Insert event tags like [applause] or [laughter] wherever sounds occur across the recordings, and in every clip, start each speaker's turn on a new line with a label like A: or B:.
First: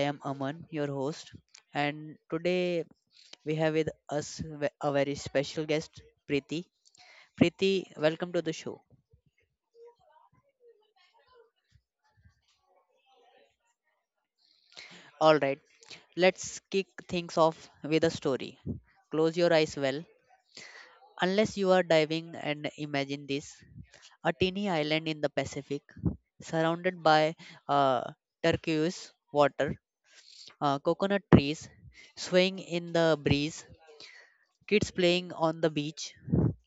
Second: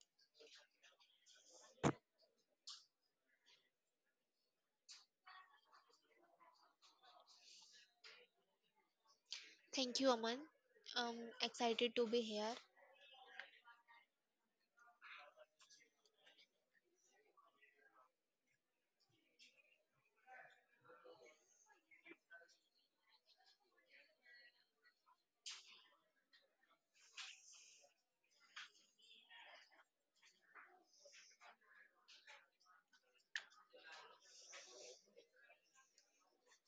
A: am Aman, your host, and today we have with us a very special guest, Preeti. Preeti, welcome to the show.
B: Thank you, Aman. Um, Excited to be here.
A: All right, let's kick things off with a story. Close your eyes, well, unless you are diving, and imagine this: a teeny island in the Pacific surrounded by uh, turquoise water, coconut trees swaying in the breeze, kids playing on the beach.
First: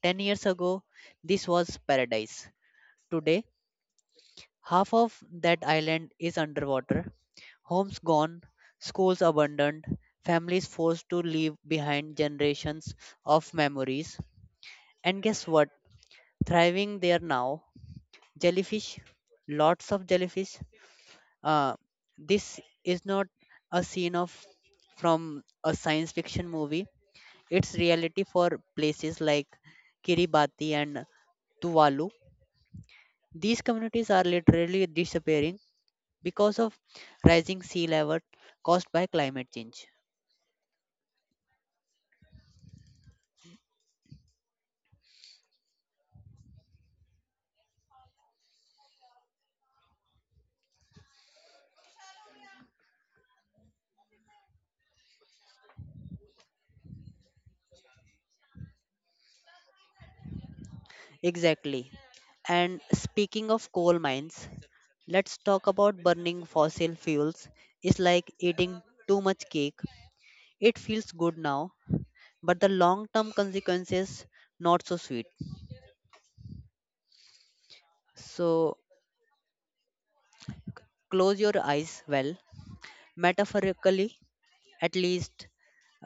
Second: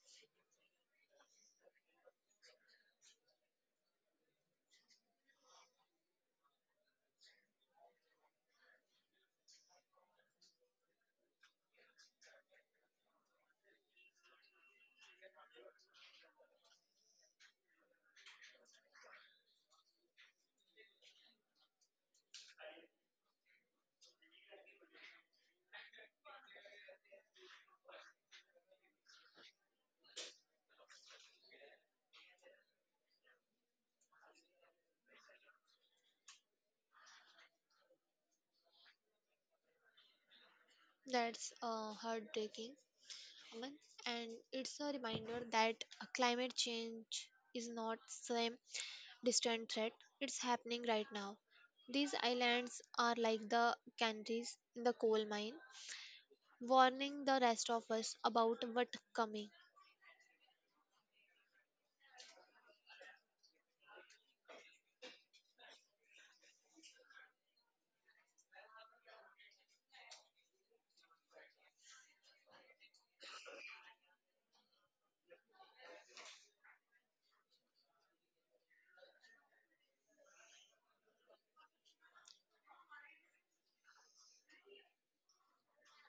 A: 10 years ago, this was paradise. Today, half of that island is underwater, homes gone, schools abandoned, families forced to leave behind generations of memories. And guess what? Thriving there now, jellyfish, lots of jellyfish. Uh, this is not a scene of from a science fiction movie. It's reality for places like Kiribati and Tuvalu. These communities are literally disappearing because of rising sea level caused by climate change.
B: That's heartbreaking, Aman. And it's a reminder that climate change is not some distant threat. It's happening right now. These islands are like the canaries in the coal mine, warning the rest of us about what's coming.
A: Exactly. And speaking of coal mines, let's talk about burning fossil fuels. It's like eating too much cake. It feels good now, but the long term consequences not so sweet. So close your eyes, well, metaphorically at least.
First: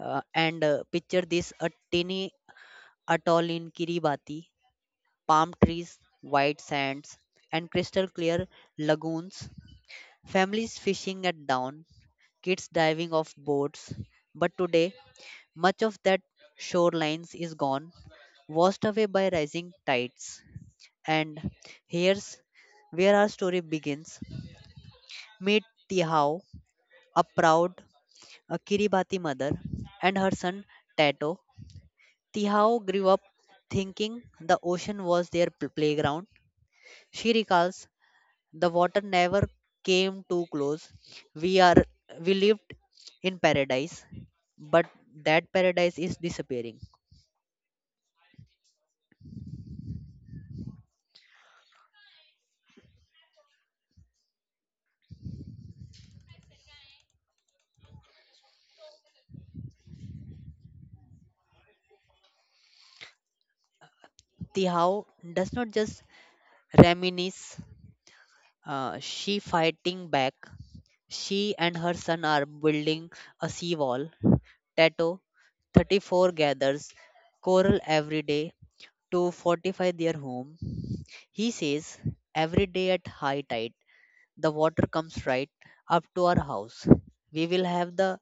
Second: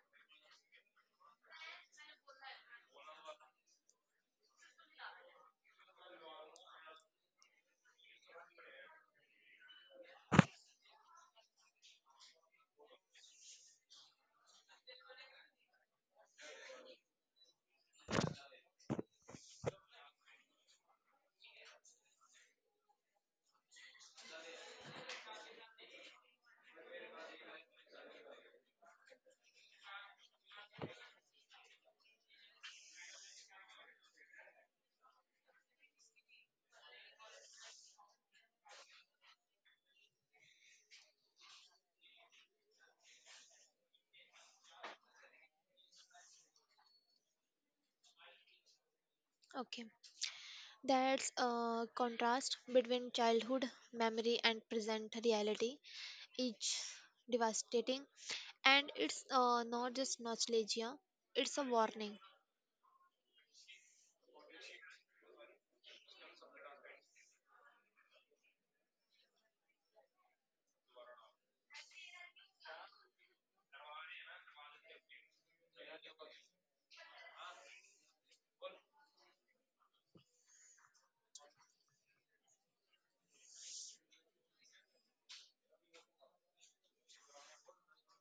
A: And picture this: a tiny atoll in Kiribati, palm trees, white sands, and crystal clear lagoons, families fishing at dawn, kids diving off boats. But today, much of that shorelines is gone, washed away by rising tides. And here's where our story begins. Meet Tihao, a proud a Kiribati mother, and her son Tato. Tihao grew up thinking the ocean was their playground. She recalls, the water never came too close. We are we lived in paradise, but that paradise is disappearing.
B: Okay, that's a contrast between childhood memory and present reality. It's devastating, and it's not just nostalgia, it's a warning.
A: Tihao does not just reminisce, she fighting back. She and her son are building a seawall. Tato, 34, gathers coral every day to fortify their home. He says every day at high tide, the water comes right up to our house. We will have the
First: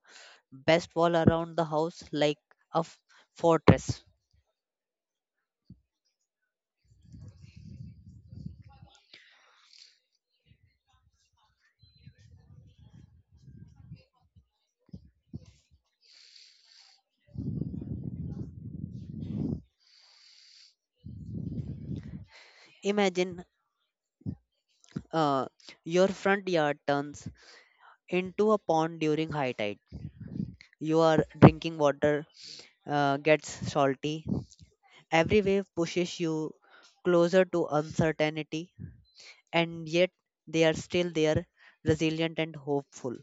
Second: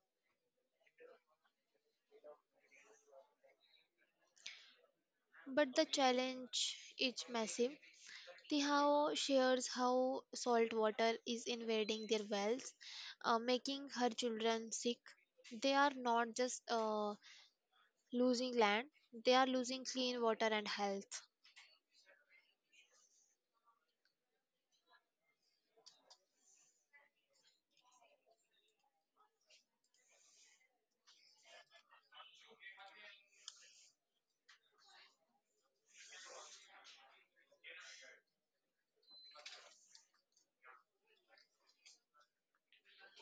A: best wall around the house like a fortress.
B: But the challenge is massive. Tihao shares how salt water is invading their wells, making her children sick. They are not just losing land, they are losing clean water and health.
A: Imagine, uh, your front yard turns into a pond during high tide. Your drinking water gets salty. Every wave pushes you closer to uncertainty, and yet they are still there, resilient and hopeful.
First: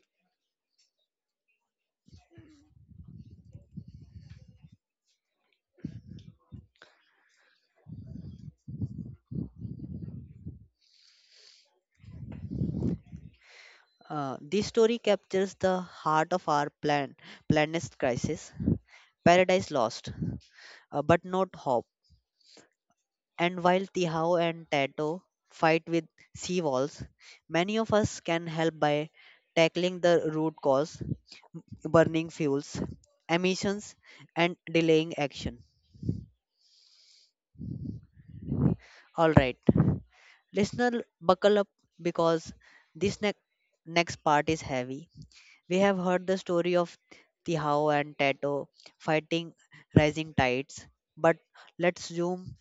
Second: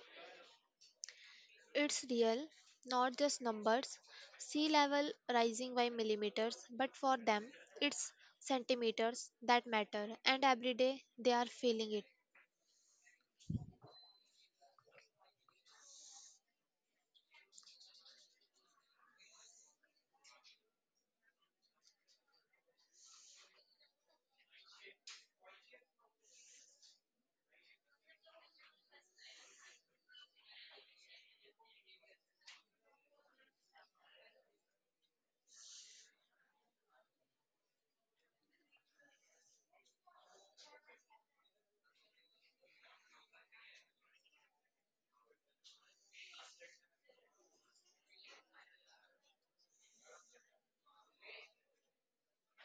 B: It's real, not just numbers. Sea level rising by millimeters, but for them, it's centimeters that matter, and every day they are feeling it.
A: This story captures the heart of our planet's crisis, paradise lost, but not hope. And while Tihao and Tato fight with seawalls, many of us can help by tackling the root cause: burning fuels, emissions, and delaying action. All right, listener, buckle up because this next part is heavy. We have heard the story of Tihao and Tato fighting rising tides, but let's zoom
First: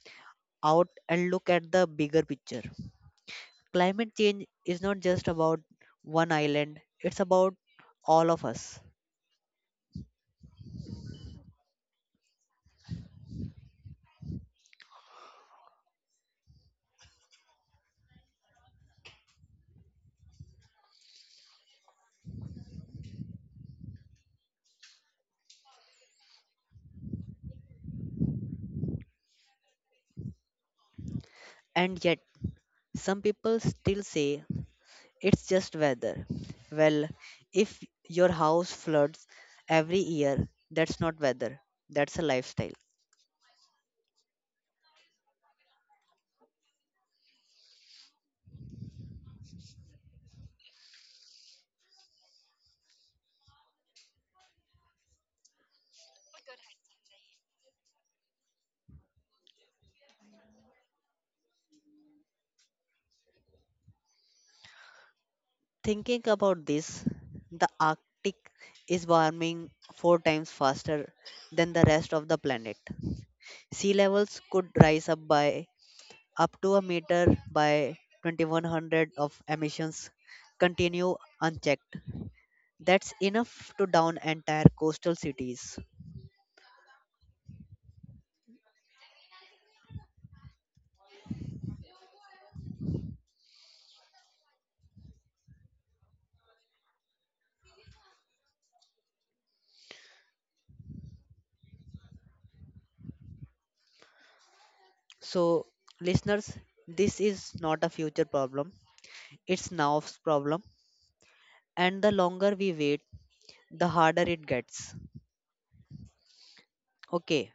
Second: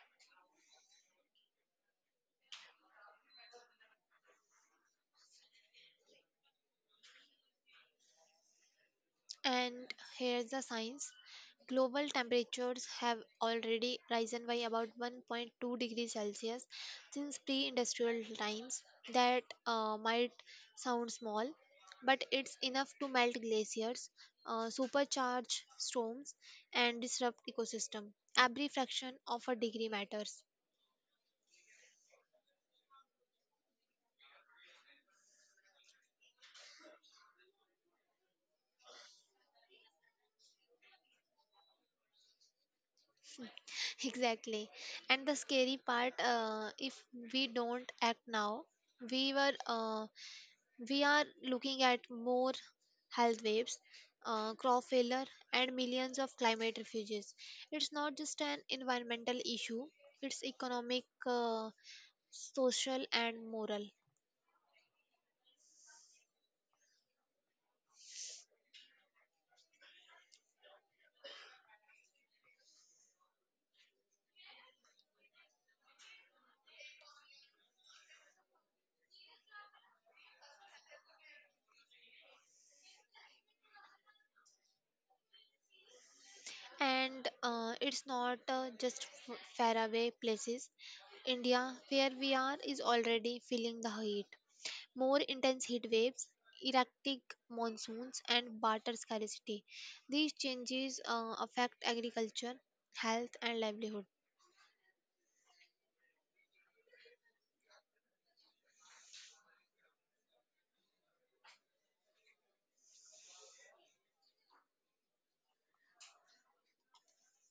A: out and look at the bigger picture. Climate change is not just about one island, it's about all of us.
B: And here's the science. Global temperatures have already risen by about 1.2 degrees Celsius since pre industrial times. That might sound small, but it's enough to melt glaciers, supercharge storms, and disrupt ecosystem. Every fraction of a degree matters.
A: And yet, some people still say it's just weather. Well, if your house floods every year, that's not weather, that's a lifestyle.
B: [laughs] Exactly. And the scary part, if we don't act now, we were. We are looking at more health waves, crop failure, and millions of climate refugees. It's not just an environmental issue, it's economic, social, and moral.
A: Thinking about this, the Arctic is warming four times faster than the rest of the planet. Sea levels could rise up by up to a meter by 2100 of emissions continue unchecked. That's enough to down entire coastal cities.
B: And it's not just faraway places. India, where we are, is already feeling the heat. More intense heat waves, erratic monsoons, and water scarcity. These changes affect agriculture, health, and livelihood.
A: So, listeners, this is not a future problem. It's now's problem. And the longer we wait, the harder it gets. Okay,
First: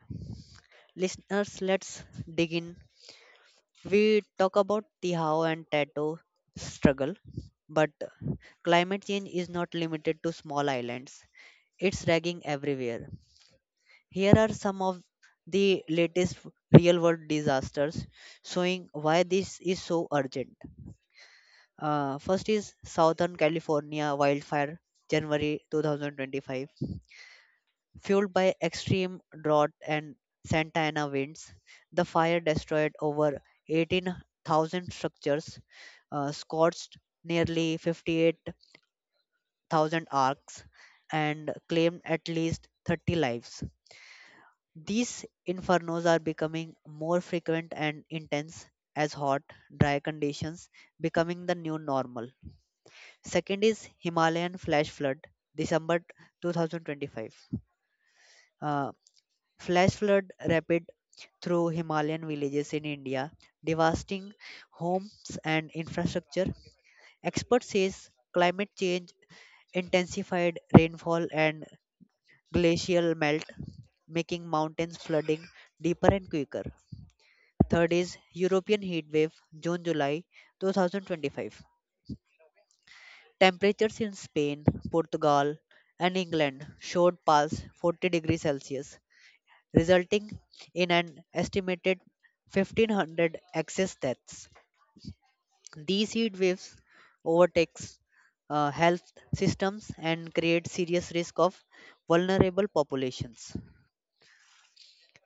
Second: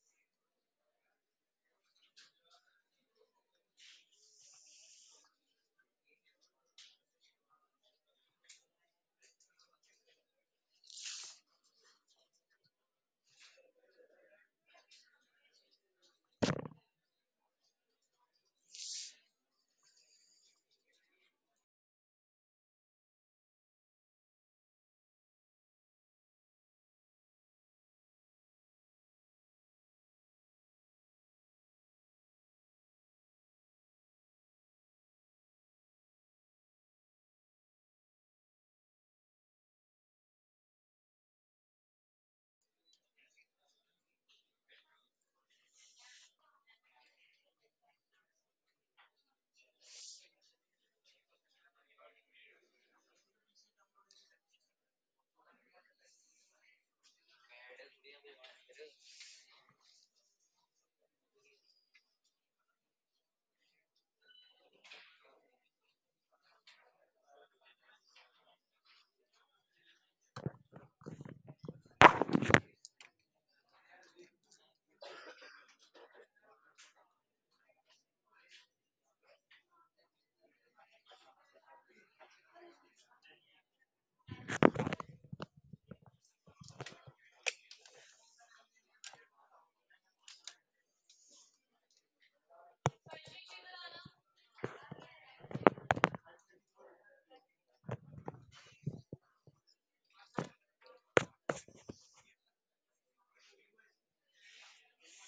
A: listeners, let's dig in. We talk about the how and tattoo struggle, but climate change is not limited to small islands. It's dragging everywhere. Here are some of the latest real world disasters showing why this is so urgent. First is Southern California wildfire, January 2025. Fueled by extreme drought and Santa Ana winds, the fire destroyed over 18,000 structures, scorched nearly 58,000 arcs, and claimed at least 30 lives. These infernos are becoming more frequent and intense as hot, dry conditions becoming the new normal. Second is Himalayan flash flood, December 2025. Flash flood rapid through Himalayan villages in India, devastating homes and infrastructure. Experts says climate change intensified rainfall and glacial melt, making mountains flooding deeper and quicker. Third is European heat wave June July 2025. Temperatures in Spain, Portugal, and England showed past 40 degrees Celsius, resulting in an estimated 1500 excess deaths. These heat waves overtakes health systems and create serious risk of vulnerable populations.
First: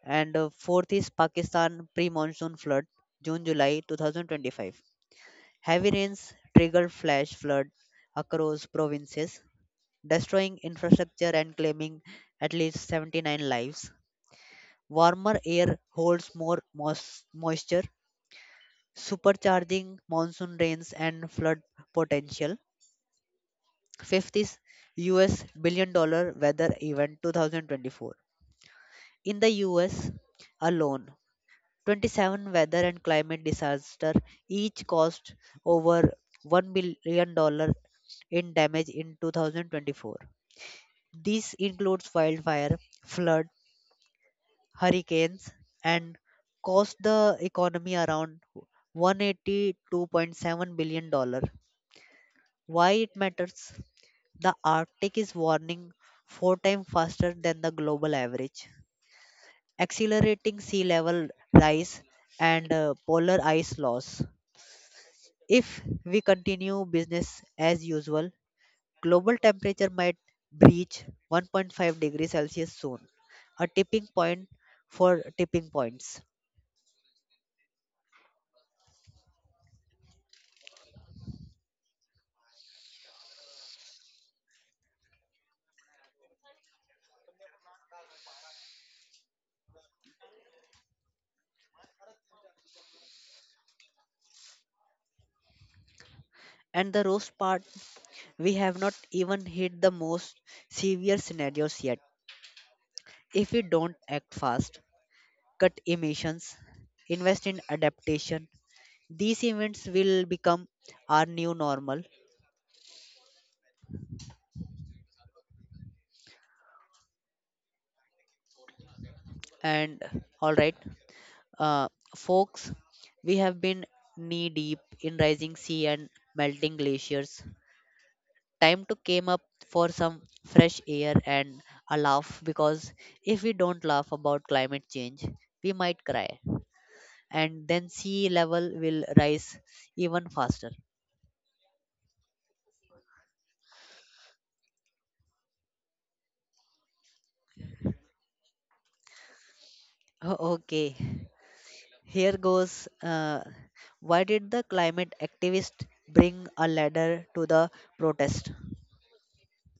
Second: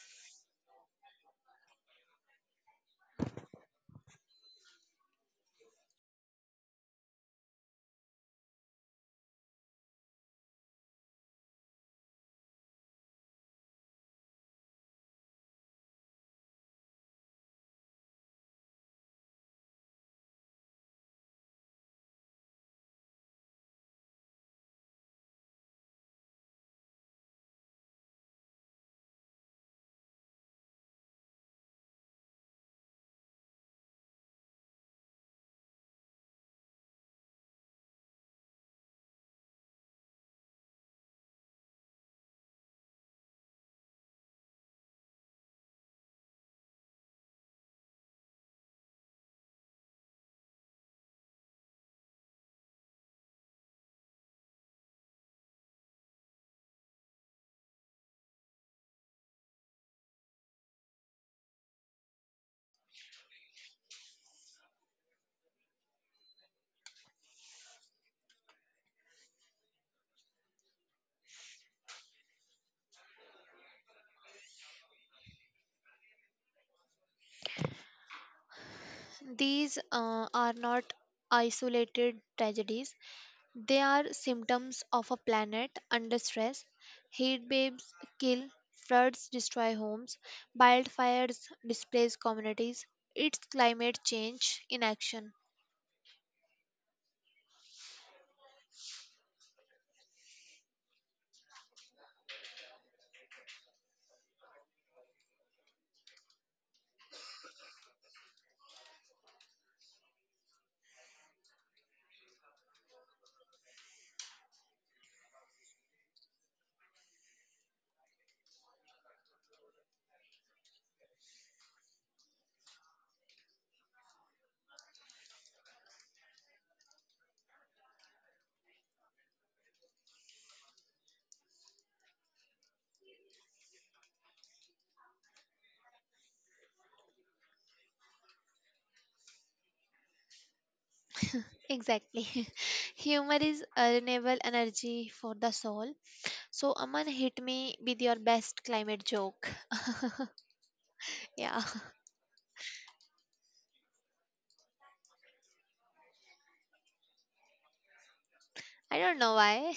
A: And fourth is Pakistan pre-monsoon flood, June July 2025. Heavy rains triggered flash flood across provinces, destroying infrastructure and claiming at least 79 lives. Warmer air holds more moisture, supercharging monsoon rains and flood potential. Fifth is US billion dollar weather event 2024. In the US alone, 27 weather and climate disaster each cost over $1 billion in damage in 2024. This includes wildfire, flood, hurricanes, and cost the economy around $182.7 billion. Why it matters? The Arctic is warming four times faster than the global average, accelerating sea level rise and polar ice loss. If we continue business as usual, global temperature might breach 1.5 degrees Celsius soon, a tipping point for tipping points.
B: These are not isolated tragedies, they are symptoms of a planet under stress. Heat waves kill, floods destroy homes, wildfires displace communities. It's climate change in action.
A: And the roast part, we have not even hit the most severe scenarios yet. If we don't act fast, cut emissions, invest in adaptation. These events will become our new normal. And all right, uh, folks, we have been knee deep in rising sea and melting glaciers. Time to came up for some fresh air and a laugh because if we don't laugh about climate change, we might cry and then sea level will rise even faster.
B: Exactly. [laughs] Humor is a renewable energy for the soul. So Aman, hit me with your best climate joke. [laughs]
A: [laughs] Okay,
B: Yeah.
A: here goes. Why did the climate activist bring a ladder to the protest?
B: [laughs] I don't know why.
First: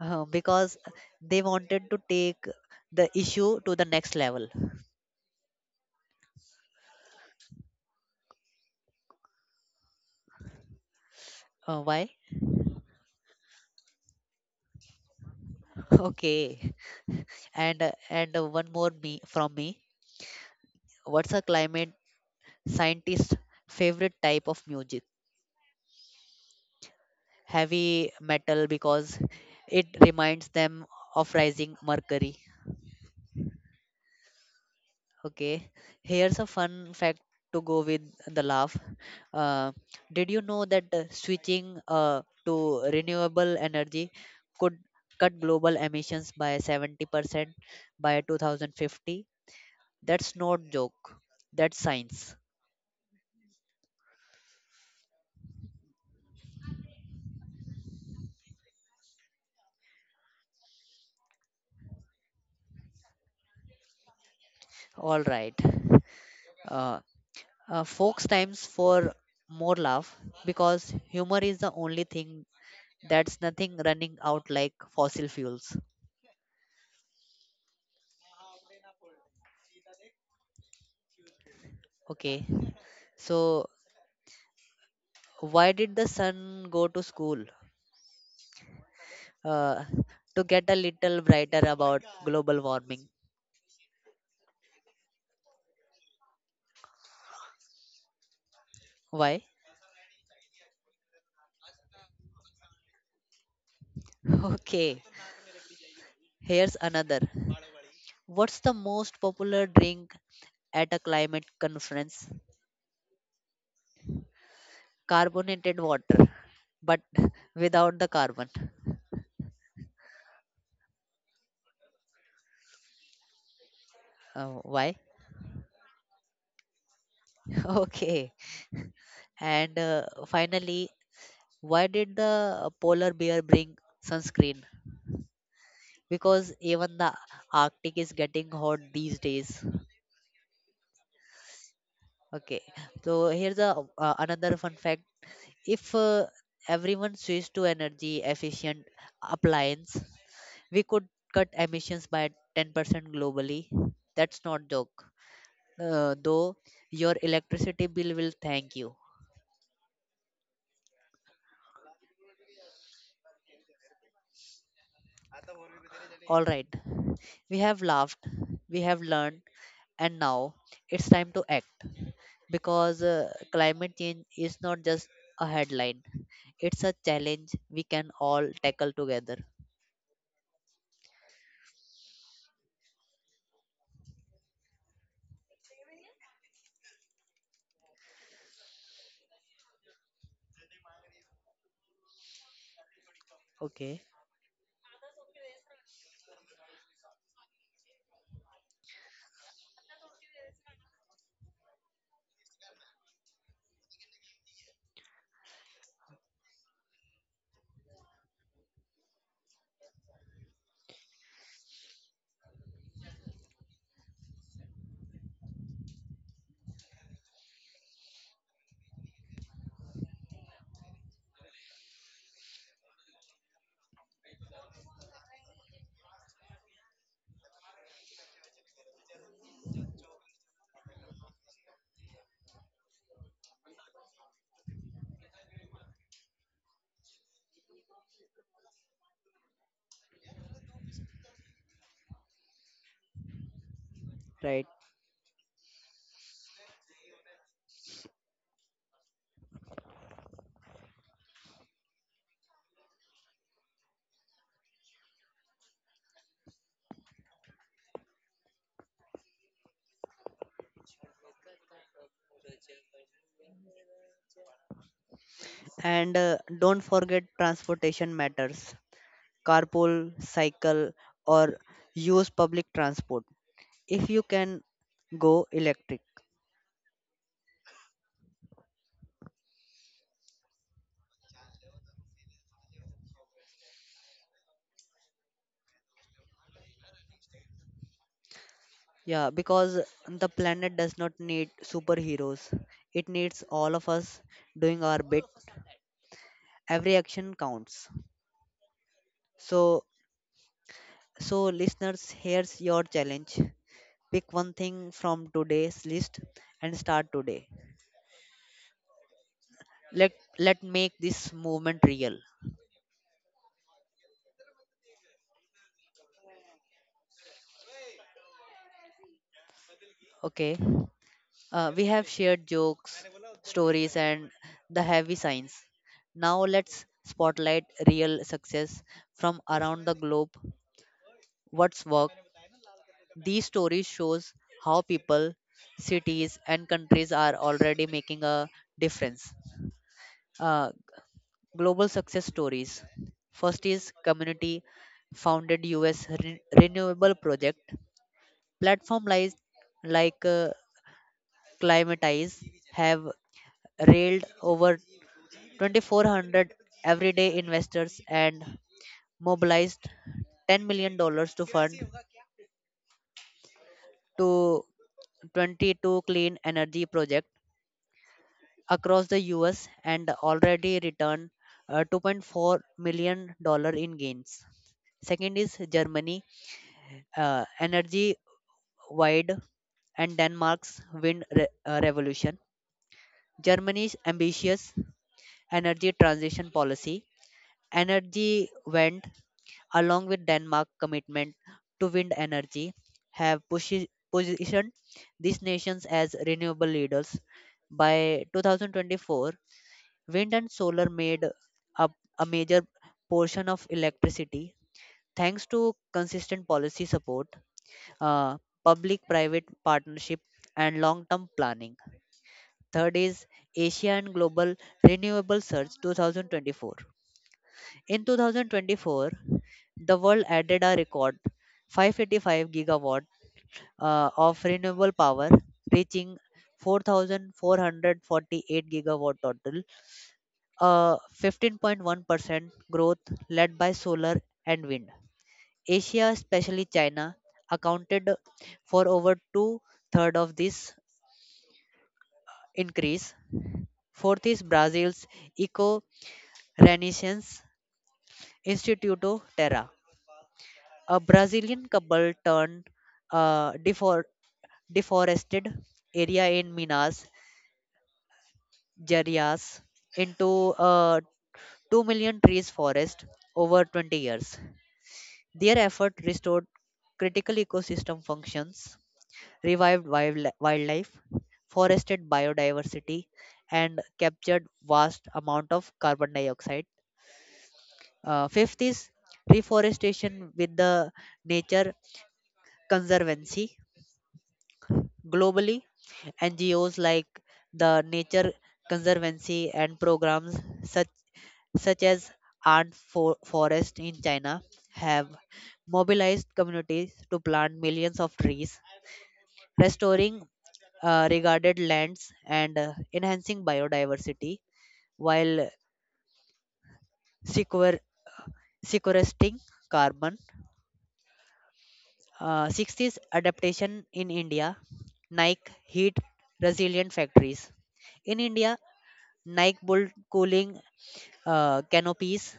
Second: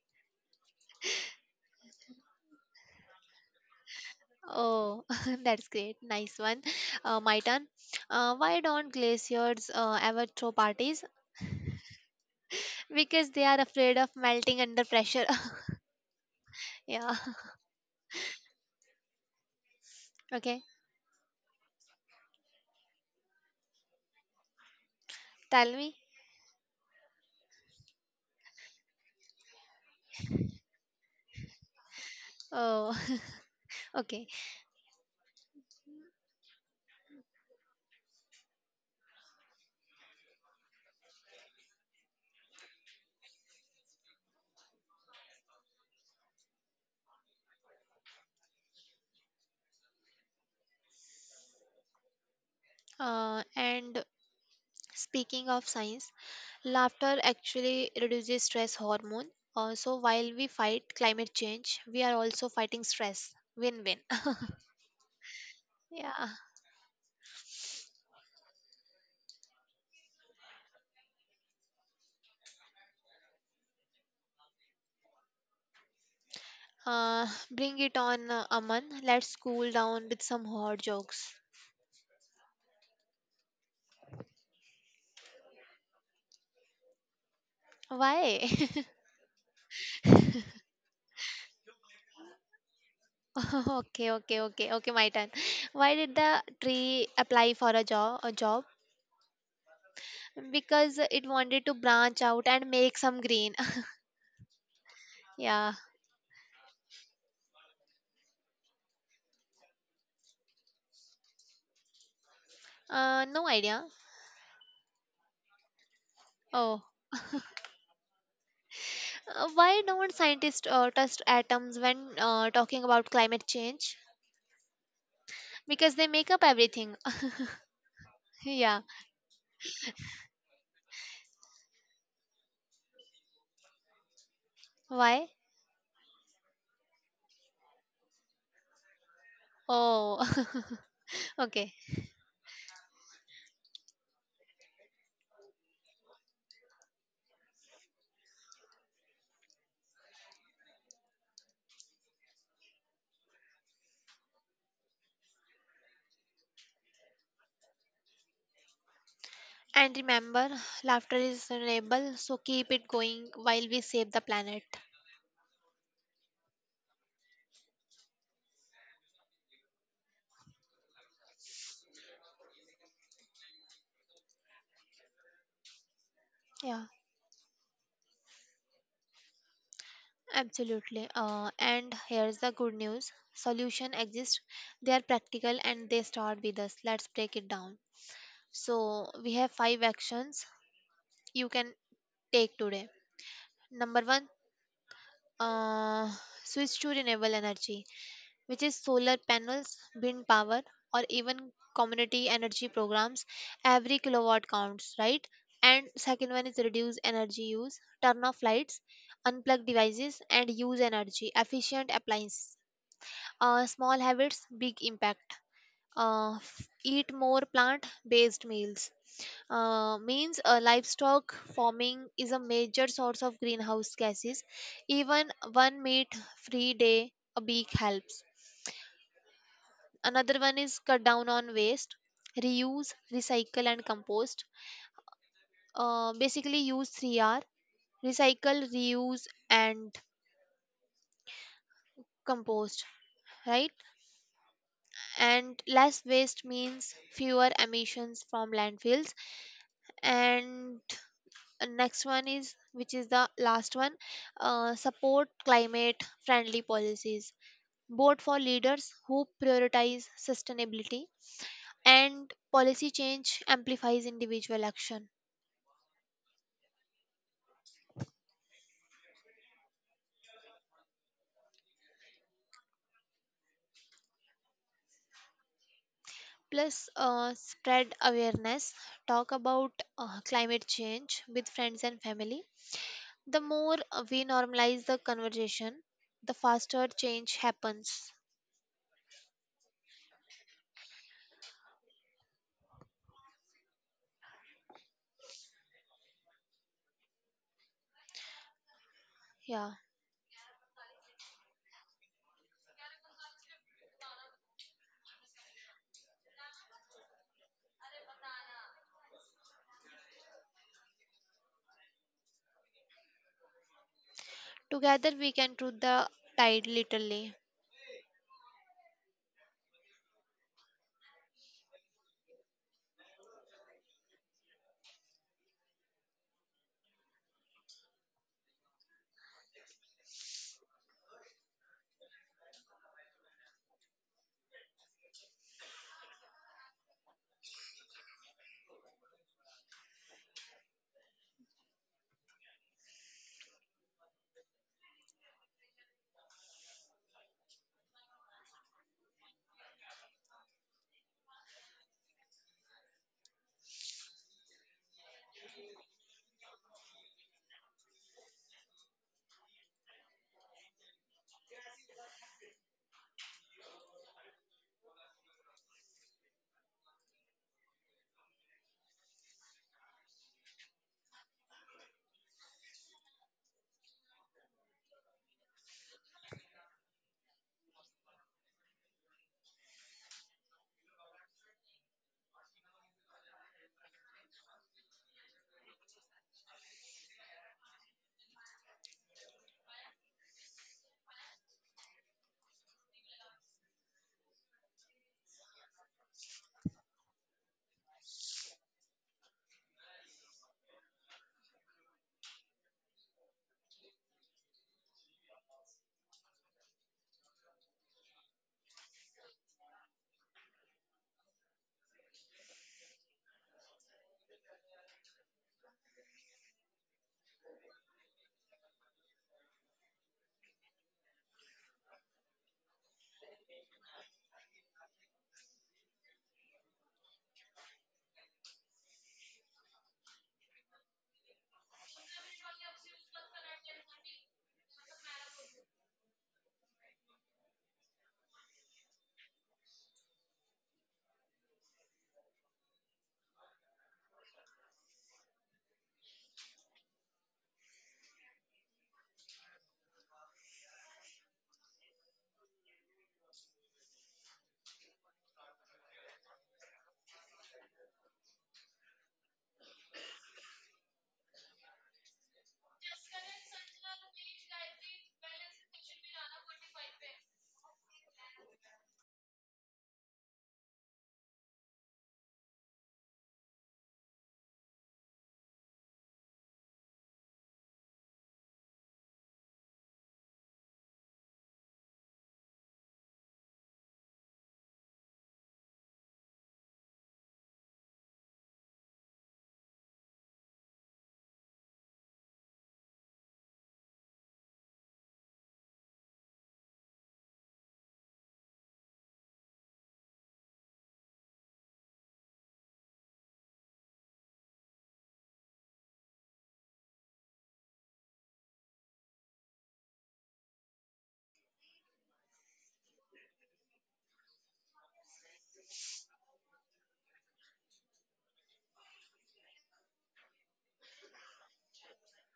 A: Because they wanted to take the issue to the next level.
B: Oh, [laughs] that's great. Nice one. My turn. Why don't glaciers ever throw parties?
A: Why? [laughs]
B: Because they are afraid of melting under pressure. [laughs]
A: Okay.
B: Yeah. [laughs]
A: And one more me from me.
B: Okay.
A: What's a climate scientist's favorite type of music?
B: Tell me.
A: Heavy metal because it reminds them of rising mercury.
B: Oh, [laughs] okay.
A: Okay, here's a fun fact to go with the laugh. Uh, did you know that switching to renewable energy could cut global emissions by 70% by 2050? That's not joke. That's science.
B: And speaking of science, laughter actually reduces stress hormone. So while we fight climate change, we are also fighting stress. Win-win.
A: All right.
B: [laughs] Yeah.
A: Uh, Folks times for more laugh because humor is the only thing that's nothing running out like fossil fuels.
B: Bring it on, Aman. Let's cool down with some hot jokes.
A: Okay. So, why did the sun go to school?
B: Why?
A: Uh, to get a little brighter about global warming.
B: [laughs] Okay, okay, okay, okay. My turn. Why did the tree apply for a job? A job?
A: Why?
B: Because it wanted to branch out and make some green.
A: [laughs] Okay,
B: [laughs] Yeah.
A: here's another. What's the most popular drink at a climate conference?
B: No idea.
A: Carbonated water,
B: Oh,
A: but [laughs] without the carbon.
B: why don't scientists test atoms when talking about climate change?
A: Why?
B: Because they make up everything.
A: [laughs] Okay.
B: [laughs] Yeah.
A: And finally, why did the polar bear bring sunscreen?
B: Why?
A: Because even the Arctic is getting hot these days.
B: Oh, [laughs] okay.
A: Okay, so here's a another fun fact. If everyone switched to energy efficient appliance, we could cut emissions by 10% globally. That's not joke. Though your electricity bill will thank you.
B: And remember, laughter is renewable, so keep it going while we save the planet.
A: All right, we have laughed, we have learned, and now it's time to act because climate change is not just a headline; it's
B: Yeah,
A: a challenge we can all tackle together.
B: absolutely. And here's the good news, solution exists, they are practical and they start with us. Let's break it down. So, we have five actions you can take today. Number
A: Okay,
B: one, uh, switch to renewable energy, which is solar panels, wind power, or even community energy programs. Every kilowatt counts, right? And second one is reduce energy use, turn off lights, unplug devices, and use energy efficient appliances. Small habits, big impact. Eat more plant based meals. Means livestock farming is a major source of greenhouse gases. Even one meat free day a week helps. Another one is cut down on waste, reuse, recycle, and compost. Basically use 3R, recycle, reuse, and compost, right?
A: right.
B: And less waste means fewer emissions from landfills. And next one, is which is the last one, support climate friendly policies, both for leaders who prioritize sustainability, and policy change amplifies individual action.
A: And don't forget transportation matters. Carpool, cycle, or use public transport. If you can, go electric.
B: Plus, spread awareness, talk about climate change with friends and family. The more we normalize the conversation, the faster change happens.
A: Yeah, because the planet does not need superheroes, it needs all of us doing our bit. Every action counts.
B: Yeah.
A: So, so, listeners, here's your challenge. Pick one thing from today's list and start today. Let let make this movement real.
B: Together we can do the tide, literally.
A: Okay. We have shared jokes, stories, and the heavy signs. Now let's spotlight real success from around the globe. What's worked? These stories shows how people, cities, and countries are already making a difference. Uh, Global success stories. First is community founded US renewable project. Platform like Climatize have railed over 2,400 everyday investors and mobilized $10 million dollars to fund to 22 clean energy projects across the US and already returned, $2.4 million dollars in gains. Second is Germany, energy wide, and Denmark's wind revolution. Germany's ambitious energy transition policy, Energy Wende, along with Denmark's commitment to wind energy, have positioned these nations as renewable leaders. By 2024, wind and solar made up a major portion of electricity, thanks to consistent policy support, uh, public private partnership, and long term planning. Third is Asia and Global Renewable Surge 2024. In 2024, the world added a record 585 gigawatt of renewable power, reaching 4,448 gigawatt total, a 15.1% growth led by solar and wind. Asia, especially China, accounted for over two-thirds of this increase. Fourth is Brazil's Eco Renaissance, Instituto Terra. A Brazilian couple turned uh, defor- deforested area in Minas Gerais into a 2 million trees forest over 20 years. Their effort restored critical ecosystem functions, revived wildlife, forested biodiversity, and captured vast amount of carbon dioxide. Fifth is reforestation with the Nature Conservancy. Globally, NGOs like the Nature Conservancy and programs such, such as Art for Forest in China have mobilized communities to plant millions of trees, restoring regarded lands and enhancing biodiversity while sequer- sequestering carbon. 60s adaptation in India, Nike heat resilient factories. In India, Nike Bolt cooling canopies,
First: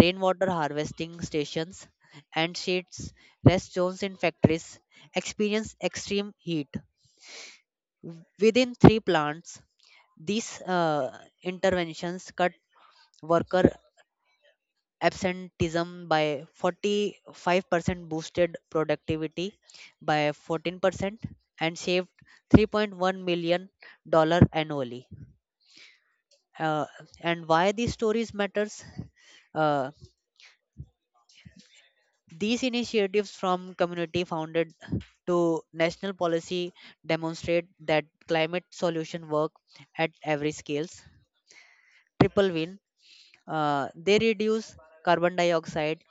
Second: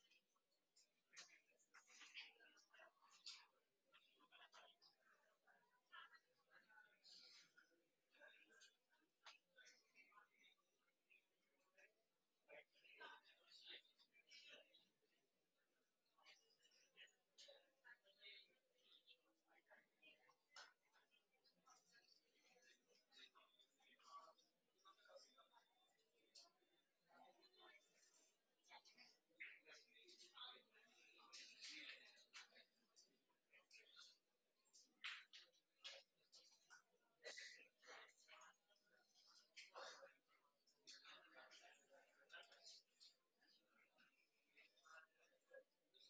A: rainwater harvesting stations, and shades rest zones in factories experience extreme heat. Within three plants, these interventions cut worker absenteeism by 45%, boosted productivity by 14%, and saved $3.1 million annually. Uh, and why these stories matters. Uh, These initiatives, from community founded to national policy, demonstrate that climate solution work at every scales. Triple win. They reduce carbon dioxide,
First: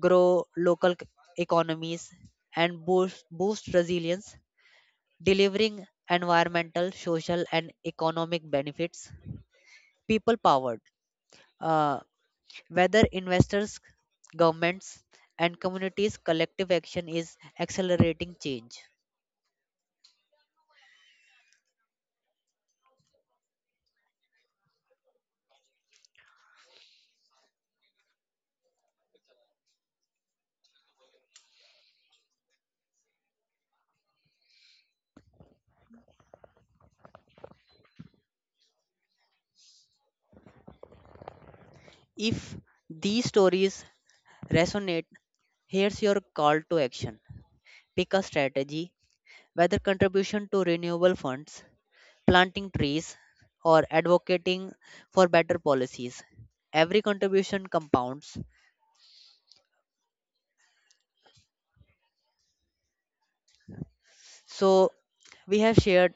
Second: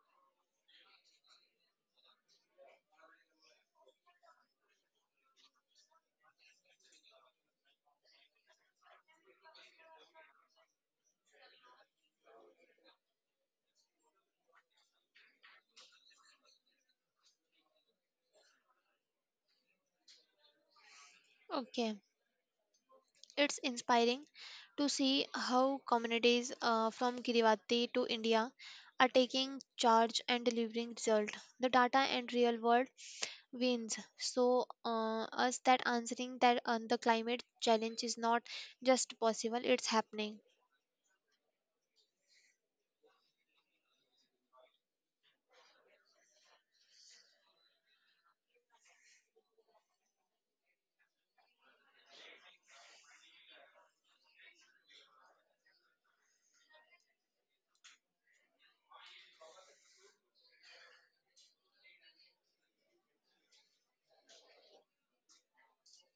A: grow local economies, and boost resilience, delivering environmental, social, and economic benefits. People powered. Uh, Whether investors, governments, and communities, collective action is accelerating change.
B: Okay. It's inspiring to see how communities from Kiribati to India are taking charge and delivering result. The data and real world wins. So us that answering that the climate challenge is not just possible; it's happening.
A: If these stories resonate, here's your call to action. Pick a strategy, whether contribution to renewable funds, planting trees, or advocating for better policies. Every contribution compounds. So, we have shared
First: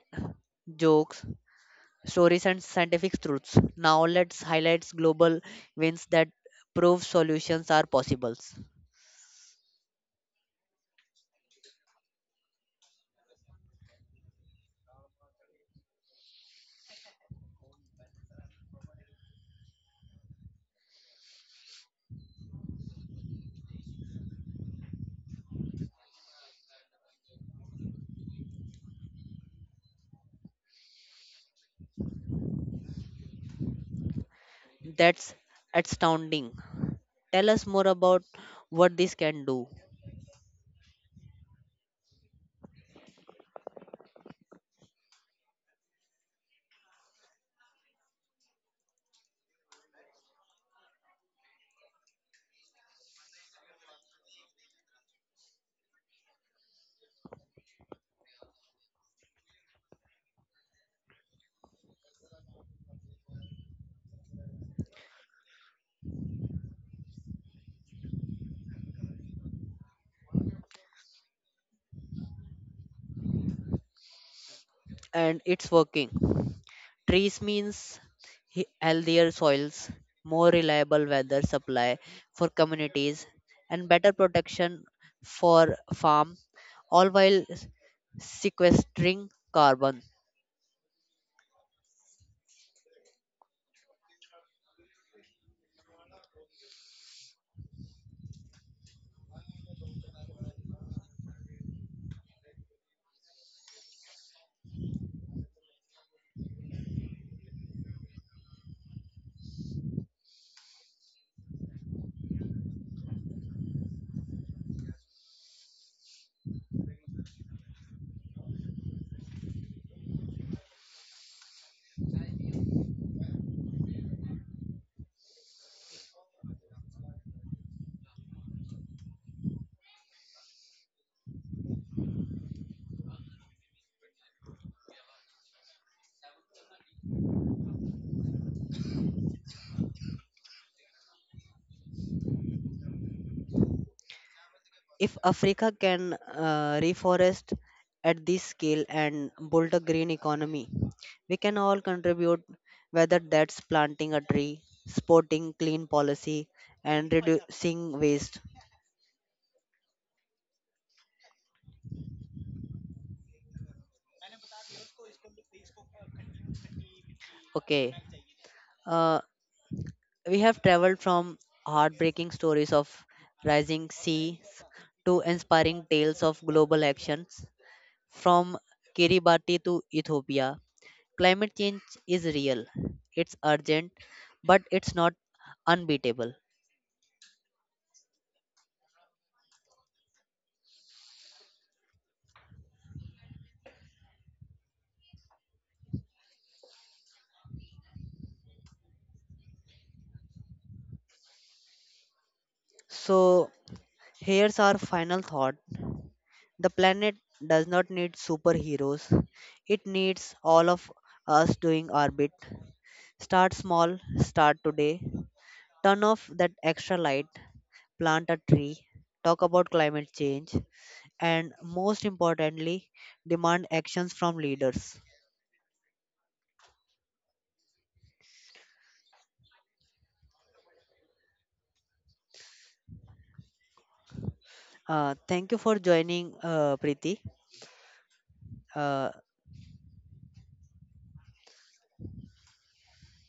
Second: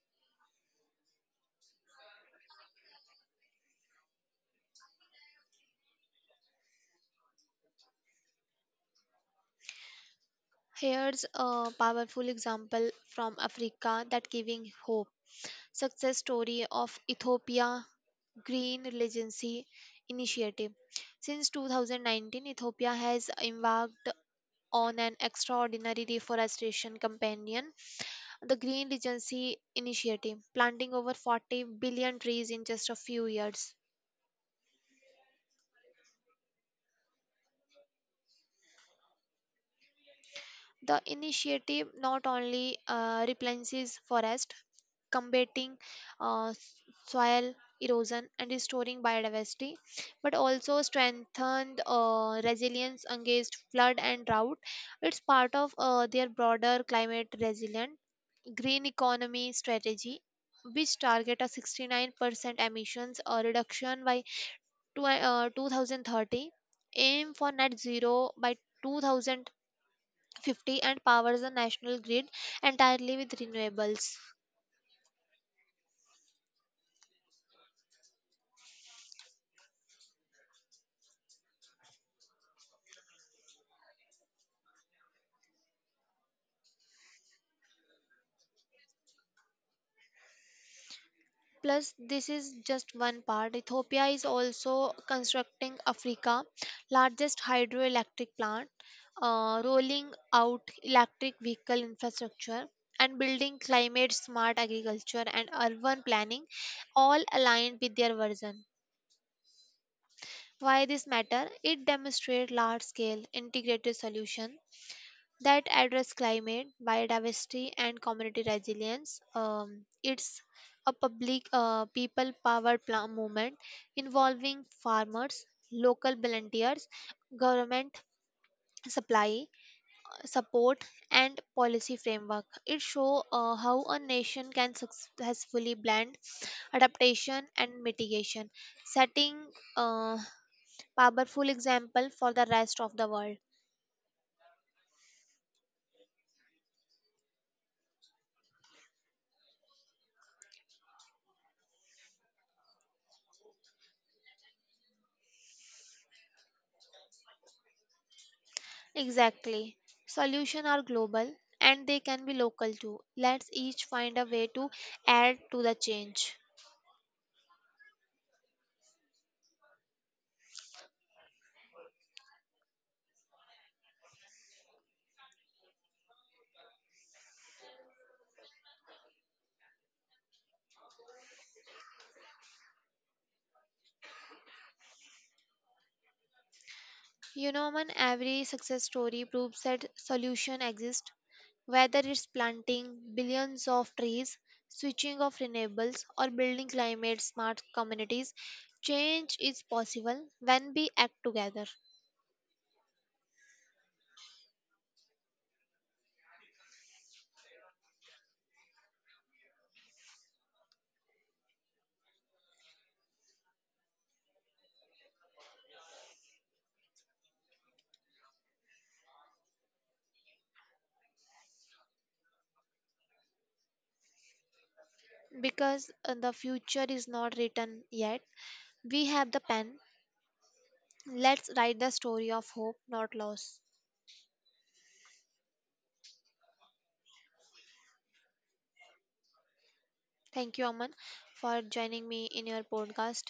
A: jokes, stories, and scientific truths. Now, let's highlight global wins that prove solutions are possible.
B: Here's a powerful example from Africa that giving hope. Success story of Ethiopia Green Legacy Initiative. Since 2019, Ethiopia has embarked on an extraordinary deforestation companion, the Green Legacy Initiative, planting over 40 billion trees in just a few years.
A: That's astounding. Tell us more about what this can do.
B: The initiative not only replenishes forest, combating uh, s- soil erosion and restoring biodiversity, but also strengthened resilience against flood and drought. It's part of their broader climate resilient green economy strategy, which target a 69% emissions reduction by 2030, aim for net zero by 2050, and powers the national grid entirely with renewables.
A: And it's working. Trees means healthier soils, more reliable weather supply for communities, and better protection for farm, all while sequestering carbon.
B: Plus, this is just one part. Ethiopia is also constructing Africa's largest hydroelectric plant, rolling out electric vehicle infrastructure, and building climate smart agriculture and urban planning, all aligned with their vision. Why this matter? It demonstrates large scale integrated solution that address climate, biodiversity, and community resilience. It's a public, people powered plan movement involving farmers, local volunteers, government supply, support, and policy framework. It shows how a nation can successfully blend adaptation and mitigation, setting a powerful example for the rest of the world.
A: If Africa can reforest at this scale and build a green economy, we can all contribute, whether that's planting a tree, supporting clean policy, and reducing waste.
B: Exactly. Solutions are global, and they can be local too. Let's each find a way to add to the change.
A: Okay, uh, we have traveled from heartbreaking stories of rising seas to inspiring tales of global actions. From Kiribati to Ethiopia, climate change is real. It's urgent, but it's not unbeatable.
B: You know, man, every success story proves that solution exists, whether it's planting billions of trees, switching off renewables, or building climate smart communities. Change is possible when we act together,
A: So, here's our final thought: the planet does not need superheroes, it needs all of us doing our bit. Start small, start today. Turn off that extra light, plant a tree, talk about climate change, and most importantly, demand actions from leaders.
B: because the future is not written yet. We have the pen. Let's write the story of hope, not loss.
A: Thank you for joining, Preeti. Uh,
B: Thank you, Aman, for joining me in your podcast.